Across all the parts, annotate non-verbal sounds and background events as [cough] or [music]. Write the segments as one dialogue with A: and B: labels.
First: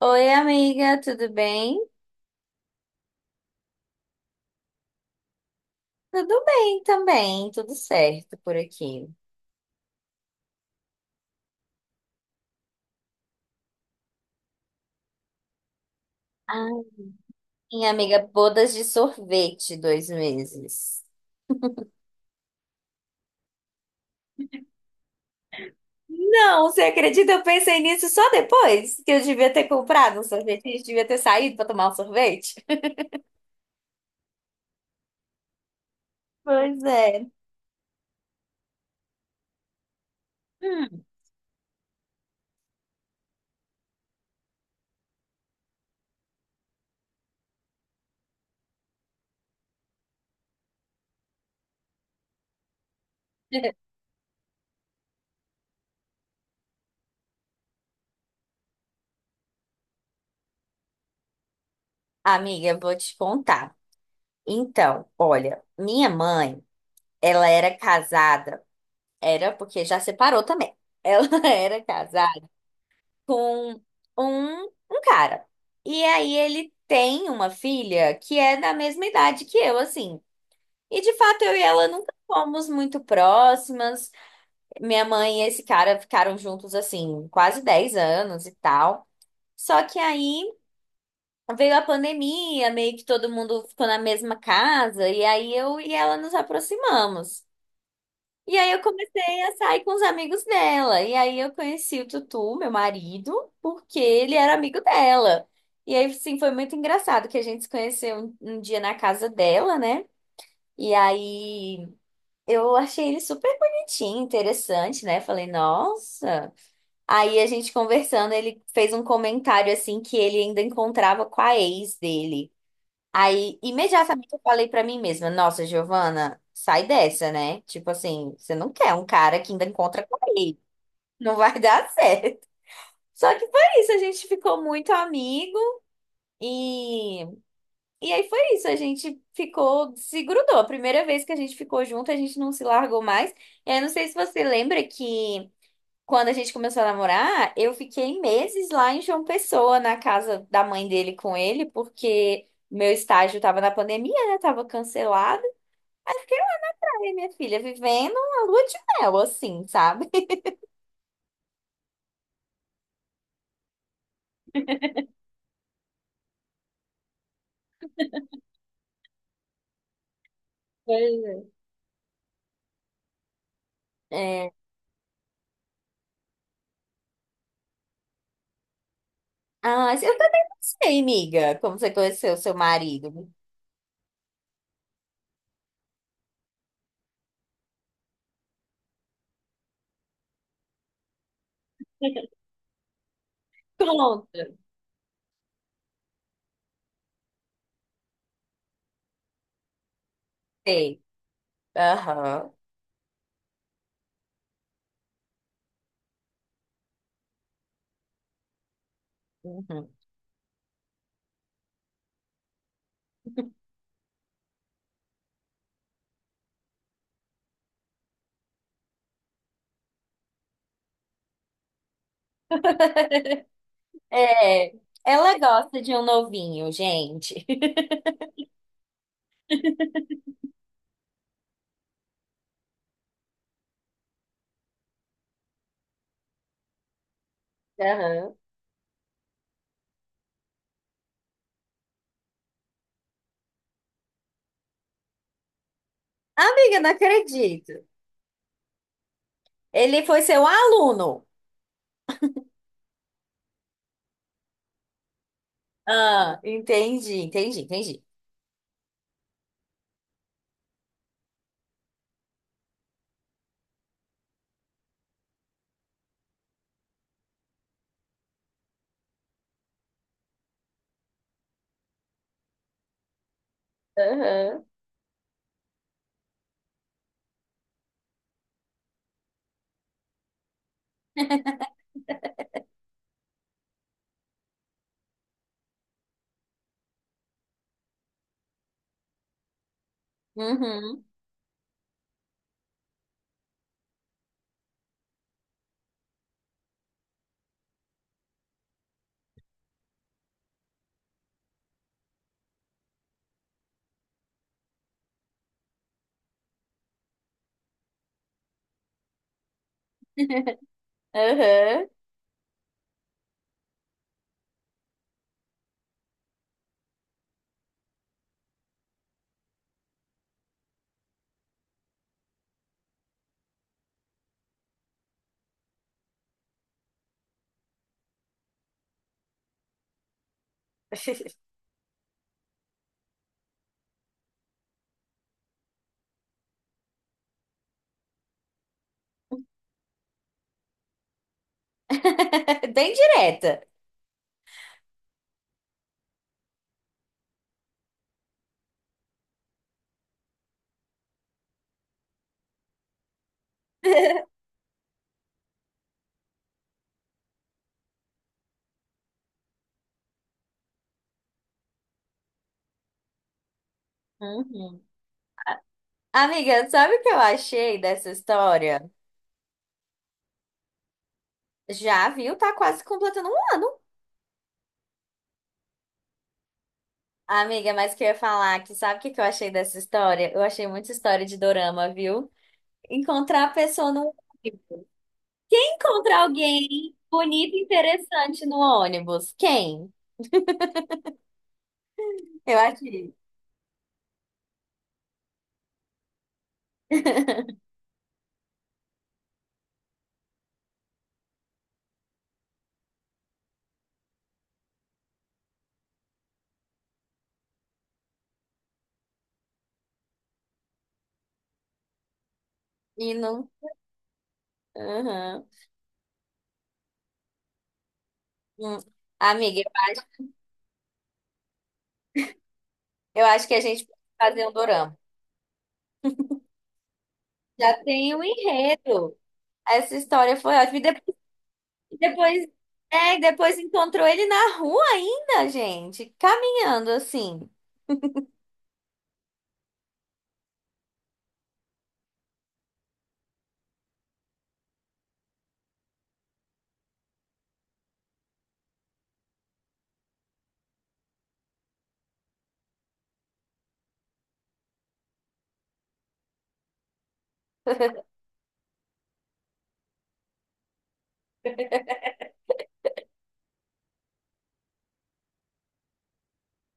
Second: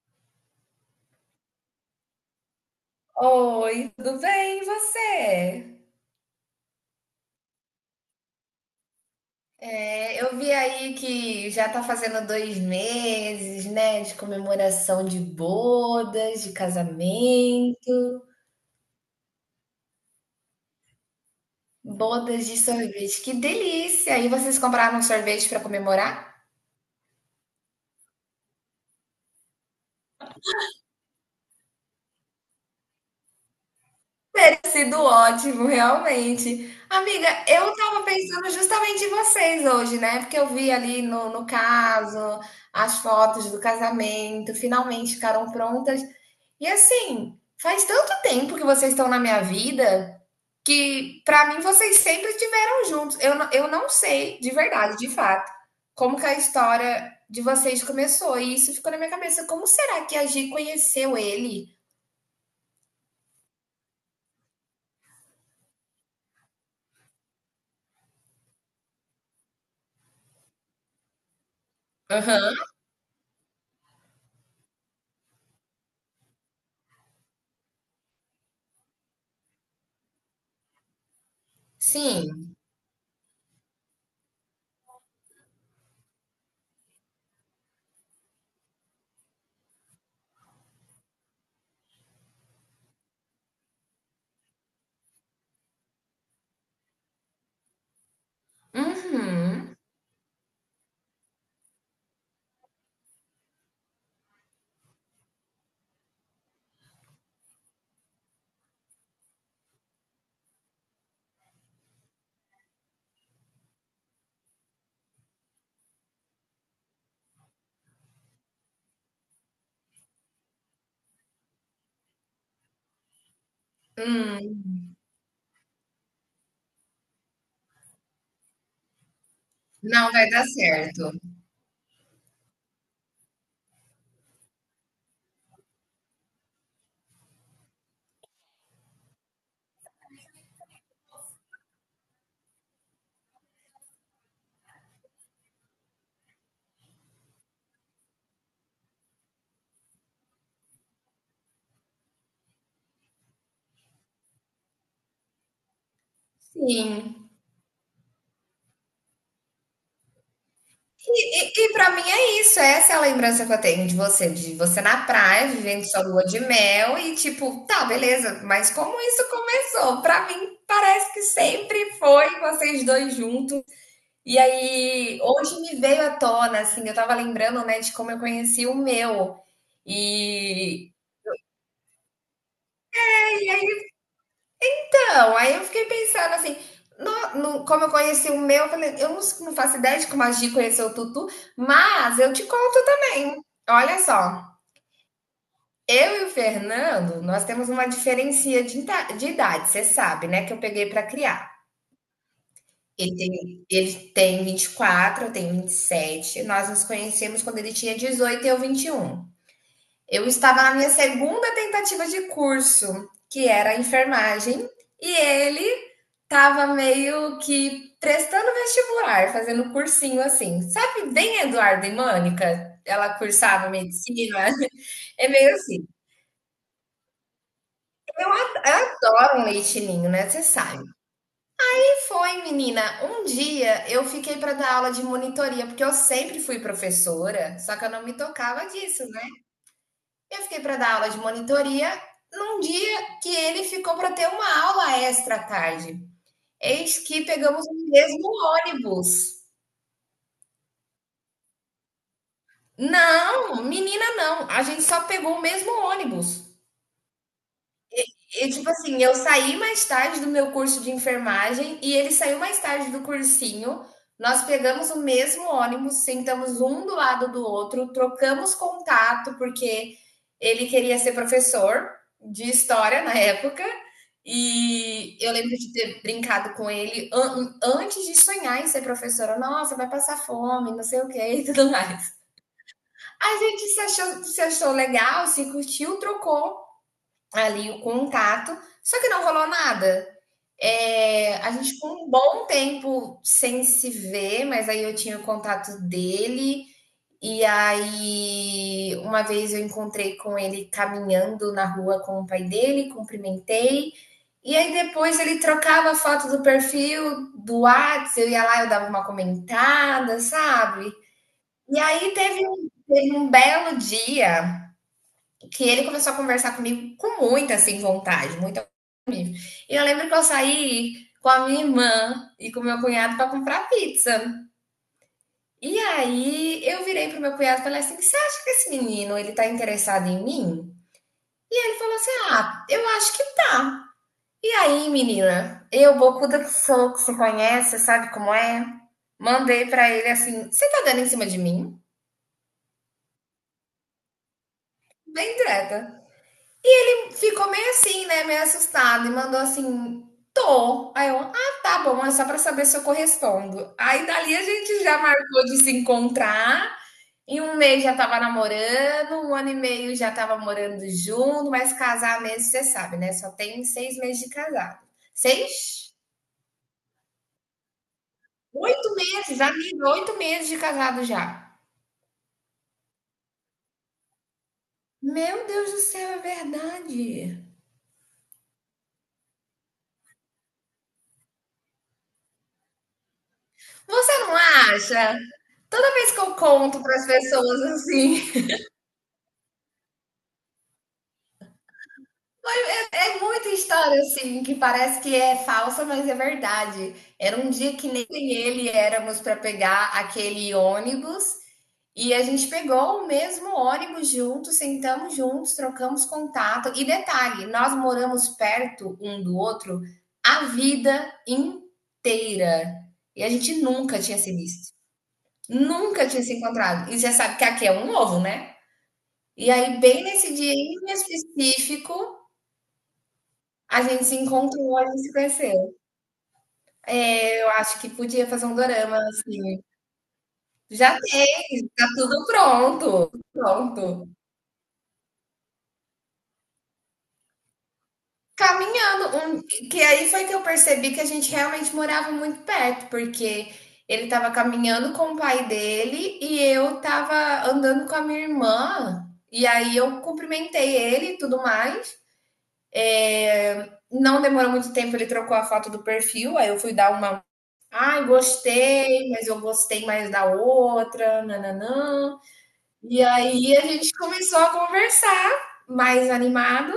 A: Oi, amiga, tudo bem?
B: Oi, tudo bem, e você?
A: Tudo bem também, tudo certo por aqui.
B: É, eu vi aí que já tá fazendo dois meses, né, de comemoração de bodas, de
A: Ai, minha amiga,
B: casamento,
A: bodas de sorvete, 2 meses.
B: bodas de sorvete. Que delícia! E vocês compraram sorvete pra comemorar?
A: Não, você acredita? Eu pensei nisso só depois que eu devia ter comprado um sorvete, a gente devia ter saído para tomar um sorvete.
B: Tem sido ótimo, realmente.
A: Pois é.
B: Amiga, eu tava pensando justamente em vocês hoje, né? Porque eu vi ali
A: Hum.
B: no caso as fotos do casamento, finalmente ficaram prontas. E assim, faz tanto tempo que vocês estão na minha vida que, pra mim, vocês sempre estiveram juntos. Eu
A: [laughs]
B: não sei, de verdade, de fato, como que a história de vocês começou. E isso ficou na minha cabeça. Como será que a Gi conheceu ele?
A: Amiga, eu vou te contar. Então, olha, minha mãe, ela era casada, era porque já separou também. Ela [laughs] era casada
B: Aham.
A: com um cara. E aí ele tem uma filha que é da mesma idade que eu, assim. E de fato eu e ela nunca
B: Sim.
A: fomos muito próximas. Minha mãe e esse cara ficaram juntos, assim, quase 10 anos e tal. Só que aí veio a pandemia, meio que todo mundo ficou na mesma casa, e aí eu e ela nos aproximamos. E aí eu comecei a
B: Uhum.
A: sair com os amigos dela. E aí eu conheci o Tutu, meu marido, porque ele era amigo dela. E aí, sim, foi muito engraçado que a gente se conheceu um dia na casa dela, né? E aí eu achei ele super bonitinho, interessante, né? Falei, nossa. Aí a gente conversando, ele fez um comentário assim que ele ainda encontrava com a ex dele. Aí, imediatamente eu
B: Hum.
A: falei pra mim mesma, nossa, Giovana, sai dessa, né? Tipo assim, você não quer um cara que ainda encontra
B: Não
A: com
B: vai dar
A: ele.
B: certo.
A: Não vai [laughs] dar certo. Só que foi isso, a gente ficou muito amigo e e aí foi isso, a gente ficou, se grudou. A primeira vez que a gente ficou junto, a gente não se largou mais. Eu não sei se você lembra que quando a gente começou a namorar, eu fiquei meses lá em João Pessoa, na casa da mãe dele com ele, porque meu estágio tava na pandemia, né? Tava cancelado. Aí minha
B: Sim.
A: filha vivendo a lua de mel, assim, sabe?
B: E para mim é isso, essa é a lembrança que eu tenho de você na praia, vivendo sua lua de mel e tipo, tá, beleza, mas como isso começou? Para mim parece
A: Pois
B: que sempre foi vocês dois juntos. E
A: é. É.
B: aí hoje me veio à tona assim, eu tava lembrando, né, de como eu conheci o meu.
A: Ah, eu também não
B: E
A: sei, amiga, como você conheceu seu marido.
B: então, aí eu fiquei pensando assim, como eu conheci o meu, eu falei, eu não faço ideia de como a Gi conheceu o Tutu, mas eu
A: [laughs]
B: te conto também. Olha
A: Conta.
B: só. Eu e o Fernando, nós temos uma diferença de, de idade, você sabe, né? Que eu peguei
A: Sei.
B: para criar.
A: Aham.
B: Ele tem 24, eu tenho 27. Nós nos conhecemos quando ele tinha 18 e eu 21.
A: Uhum.
B: Eu estava na minha segunda tentativa de curso, que era enfermagem, e ele estava meio que prestando vestibular, fazendo cursinho assim. Sabe bem Eduardo e Mônica? Ela cursava medicina.
A: É,
B: [laughs] É
A: ela
B: meio
A: gosta
B: assim.
A: de um novinho, gente. [laughs]
B: Eu adoro um leite ninho, né? Você sabe. E foi, menina, um dia eu fiquei para dar aula de monitoria, porque eu sempre fui professora, só que eu não me
A: Aham.
B: tocava disso, né? Eu fiquei para dar aula de monitoria num dia que ele ficou para ter uma aula extra à tarde.
A: Amiga, não
B: Eis que pegamos
A: acredito.
B: o mesmo ônibus.
A: Ele foi seu aluno.
B: Não, menina, não. A gente só pegou o mesmo
A: Ah,
B: ônibus.
A: entendi, entendi, entendi.
B: E tipo assim, eu saí mais tarde do meu curso de enfermagem e ele saiu mais tarde do cursinho. Nós pegamos o mesmo ônibus, sentamos um do lado do outro, trocamos contato, porque ele queria ser professor de história na época.
A: Aham,
B: E eu lembro de ter brincado com ele antes de sonhar em ser professora. Nossa, vai passar fome, não sei o que e tudo mais. A gente se achou, se achou legal, se curtiu, trocou ali o contato, só que não rolou nada.
A: Uhum,
B: É, a gente ficou um bom tempo sem se ver, mas aí eu tinha o contato dele. E aí, uma vez eu encontrei com ele caminhando na rua com o pai dele, cumprimentei. E aí, depois ele trocava a foto do perfil do WhatsApp, eu ia lá, eu dava uma comentada, sabe? E
A: aham.
B: aí, teve um belo dia que ele começou a conversar comigo com muita assim, vontade, muito e eu lembro que eu saí com a minha irmã e com o meu cunhado para comprar pizza. E aí eu virei pro meu cunhado e falei assim: "Você acha que esse menino ele tá interessado em mim?" E ele falou assim: "Ah, eu acho que tá". E aí, menina, eu bocuda que sou, que você conhece, sabe como é? Mandei pra ele assim: "Você tá dando em cima de mim?"
A: [laughs] Bem direta.
B: Bem direta. Ficou meio assim, né? Meio assustada e mandou assim: tô. Aí eu, ah, tá bom, é só pra saber se eu correspondo. Aí dali a gente já marcou de se encontrar. Em um mês já tava namorando, um ano e meio já tava morando junto, mas casar mesmo, você sabe, né? Só tem seis meses de casado.
A: Uhum.
B: Seis?
A: Amiga, sabe o que eu achei dessa história?
B: Oito meses, amiga, oito meses de casado já.
A: Já viu? Tá quase completando um ano.
B: Meu Deus do céu, é verdade.
A: Amiga, mas que eu ia falar que sabe o que que eu achei dessa história? Eu achei muita história de dorama, viu? Encontrar a pessoa no
B: Você não
A: ônibus.
B: acha? Toda vez que
A: Encontrar
B: eu conto
A: alguém
B: para as
A: bonito
B: pessoas
A: e
B: assim,
A: interessante no ônibus. Quem? Eu achei.
B: é muita história, assim, que parece que é falsa, mas é verdade. Era um dia que nem ele éramos para pegar aquele ônibus e a gente pegou o mesmo ônibus juntos, sentamos juntos, trocamos contato. E detalhe, nós moramos perto um do outro a vida inteira.
A: E
B: E a
A: não.
B: gente nunca tinha se visto.
A: Uhum.
B: Nunca tinha se encontrado. E você sabe que aqui é um ovo, né?
A: Hum.
B: E
A: Amiga,
B: aí, bem nesse dia em específico,
A: eu acho que a
B: a
A: gente pode
B: gente se
A: fazer um
B: encontrou, a
A: dorama.
B: gente se conheceu. É, eu acho
A: Já
B: que
A: tem o
B: podia fazer um dorama,
A: enredo.
B: assim.
A: Essa história foi ótima. E
B: Já
A: depois,
B: tem, tá tudo
A: depois, é,
B: pronto.
A: e depois encontrou
B: Pronto.
A: ele na rua ainda, gente, caminhando assim.
B: Caminhando. Um, que aí foi que eu percebi que a gente realmente morava muito perto, porque ele tava caminhando com o pai dele e eu tava andando com a minha irmã. E aí eu cumprimentei ele e tudo mais. É, não demorou muito tempo, ele trocou a foto do perfil, aí eu fui dar uma ai, gostei, mas eu gostei mais da outra, nananã. E aí a gente começou a conversar mais animado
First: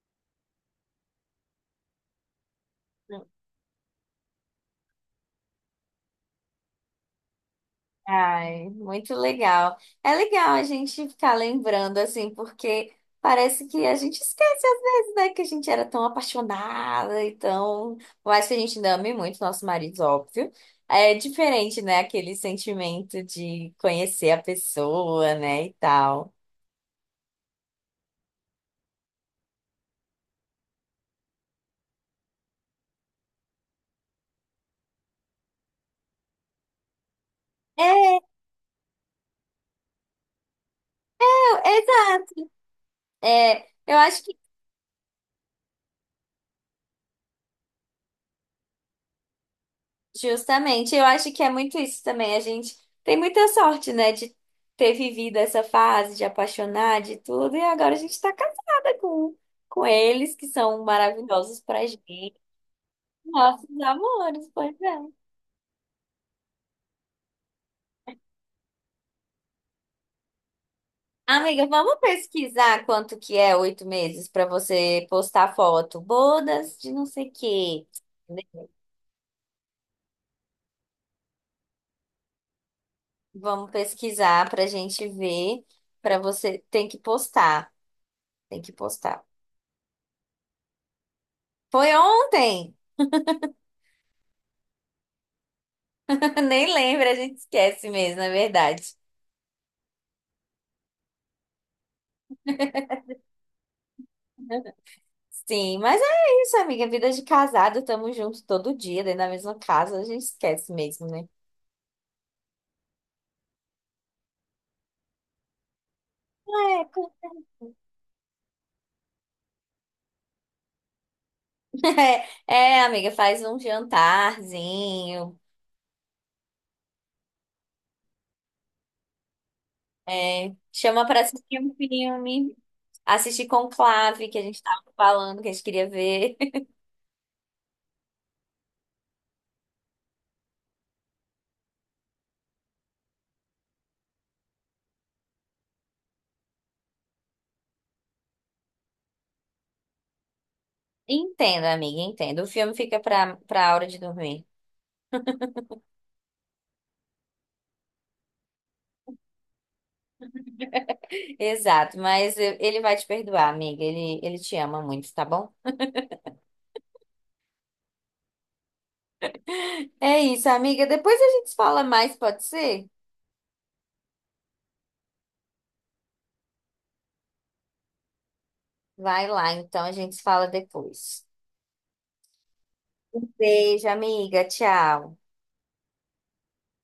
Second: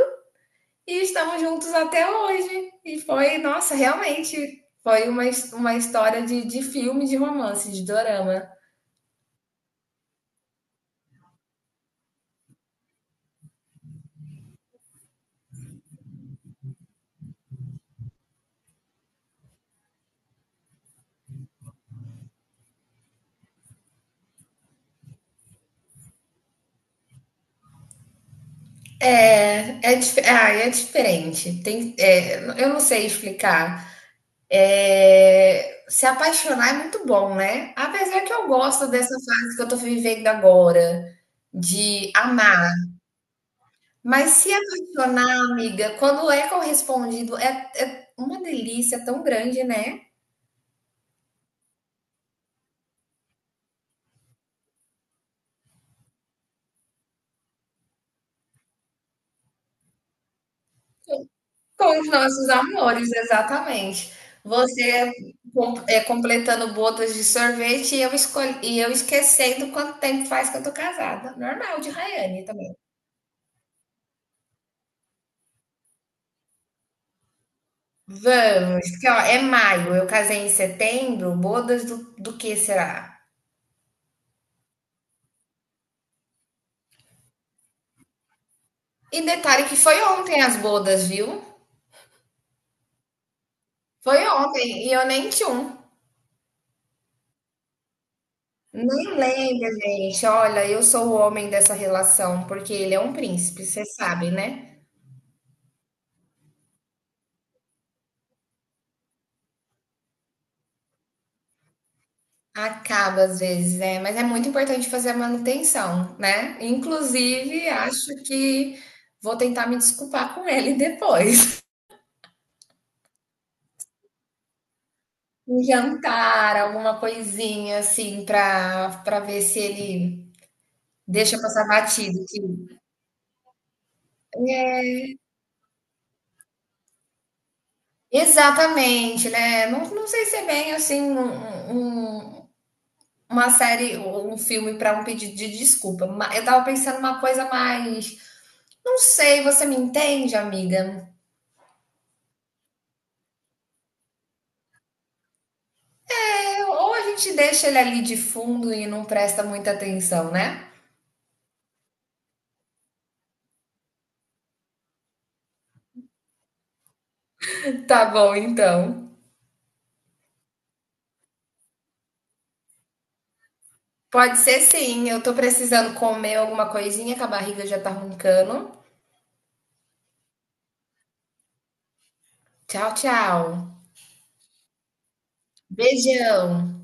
B: e estamos juntos até hoje. E foi, nossa, realmente foi uma história de filme, de romance, de dorama.
A: Ai, muito legal. É legal a gente ficar lembrando assim, porque parece que a gente esquece às vezes, né, que a gente era tão apaixonada e tão, por mais que a gente ainda ame muito nossos maridos, óbvio. É diferente, né, aquele sentimento de conhecer a pessoa, né, e tal.
B: É diferente. Tem, é, eu não sei explicar. É, se apaixonar é muito bom, né?
A: É,
B: Apesar que eu gosto dessa fase que eu tô vivendo agora,
A: é,
B: de
A: exato.
B: amar.
A: É, eu acho
B: Mas
A: que,
B: se apaixonar, amiga, quando é correspondido, é uma delícia tão grande, né?
A: justamente, eu acho que é muito isso também. A gente tem muita sorte, né, de ter vivido essa fase, de apaixonar, de tudo, e agora a gente tá casada com eles, que são maravilhosos pra
B: Com os
A: gente.
B: nossos amores,
A: Nossos
B: exatamente.
A: amores, pois é.
B: Você é, completando bodas de sorvete e eu, escolhi, e eu esquecendo quanto tempo faz que eu tô casada.
A: Amiga,
B: Normal, de
A: vamos
B: Rayane também.
A: pesquisar quanto que é 8 meses pra você postar foto. Bodas de não sei o quê.
B: Vamos, que ó, é maio, eu casei em setembro, bodas do, do que será?
A: Vamos pesquisar pra gente ver, pra você tem que postar. Tem que
B: E
A: postar.
B: detalhe que foi ontem as bodas, viu?
A: Foi ontem!
B: Foi ontem, e eu nem tinha um.
A: [laughs] Nem lembro, a gente esquece mesmo, na verdade.
B: Nem lembra, gente. Olha, eu sou o homem dessa relação, porque ele é um príncipe, você sabe, né?
A: Sim, mas é isso, amiga. Vida de casado, tamo junto todo dia, dentro da mesma casa, a gente esquece mesmo, né?
B: Acaba às vezes, né? Mas é muito importante fazer a manutenção, né?
A: É, com-
B: Inclusive, acho que vou tentar me desculpar com ele depois. [laughs]
A: [laughs] é, amiga, faz um jantarzinho,
B: Um jantar, alguma coisinha assim, pra, pra ver se ele
A: é, chama pra
B: deixa
A: assistir
B: passar
A: um
B: batido.
A: filme, assistir Conclave, que a gente
B: É,
A: tava falando, que a gente queria ver. [laughs]
B: exatamente, né? Não, não sei se é bem assim um uma série ou um filme para um pedido de desculpa. Eu tava pensando uma coisa mais. Não sei, você me entende, amiga?
A: Entendo, amiga, entendo. O filme fica pra, pra hora de dormir.
B: É, ou a gente deixa ele ali de fundo e não presta muita atenção, né?
A: Exato, ele vai te perdoar, amiga. Ele te ama muito, tá bom?
B: Tá bom, então.
A: É isso, amiga. Depois a gente fala mais, pode ser?
B: Pode ser sim, eu tô precisando comer alguma coisinha que a barriga já tá roncando.
A: Vai lá, então a gente fala depois.
B: Tchau, tchau.
A: Beijo, amiga. Tchau.
B: Beijão.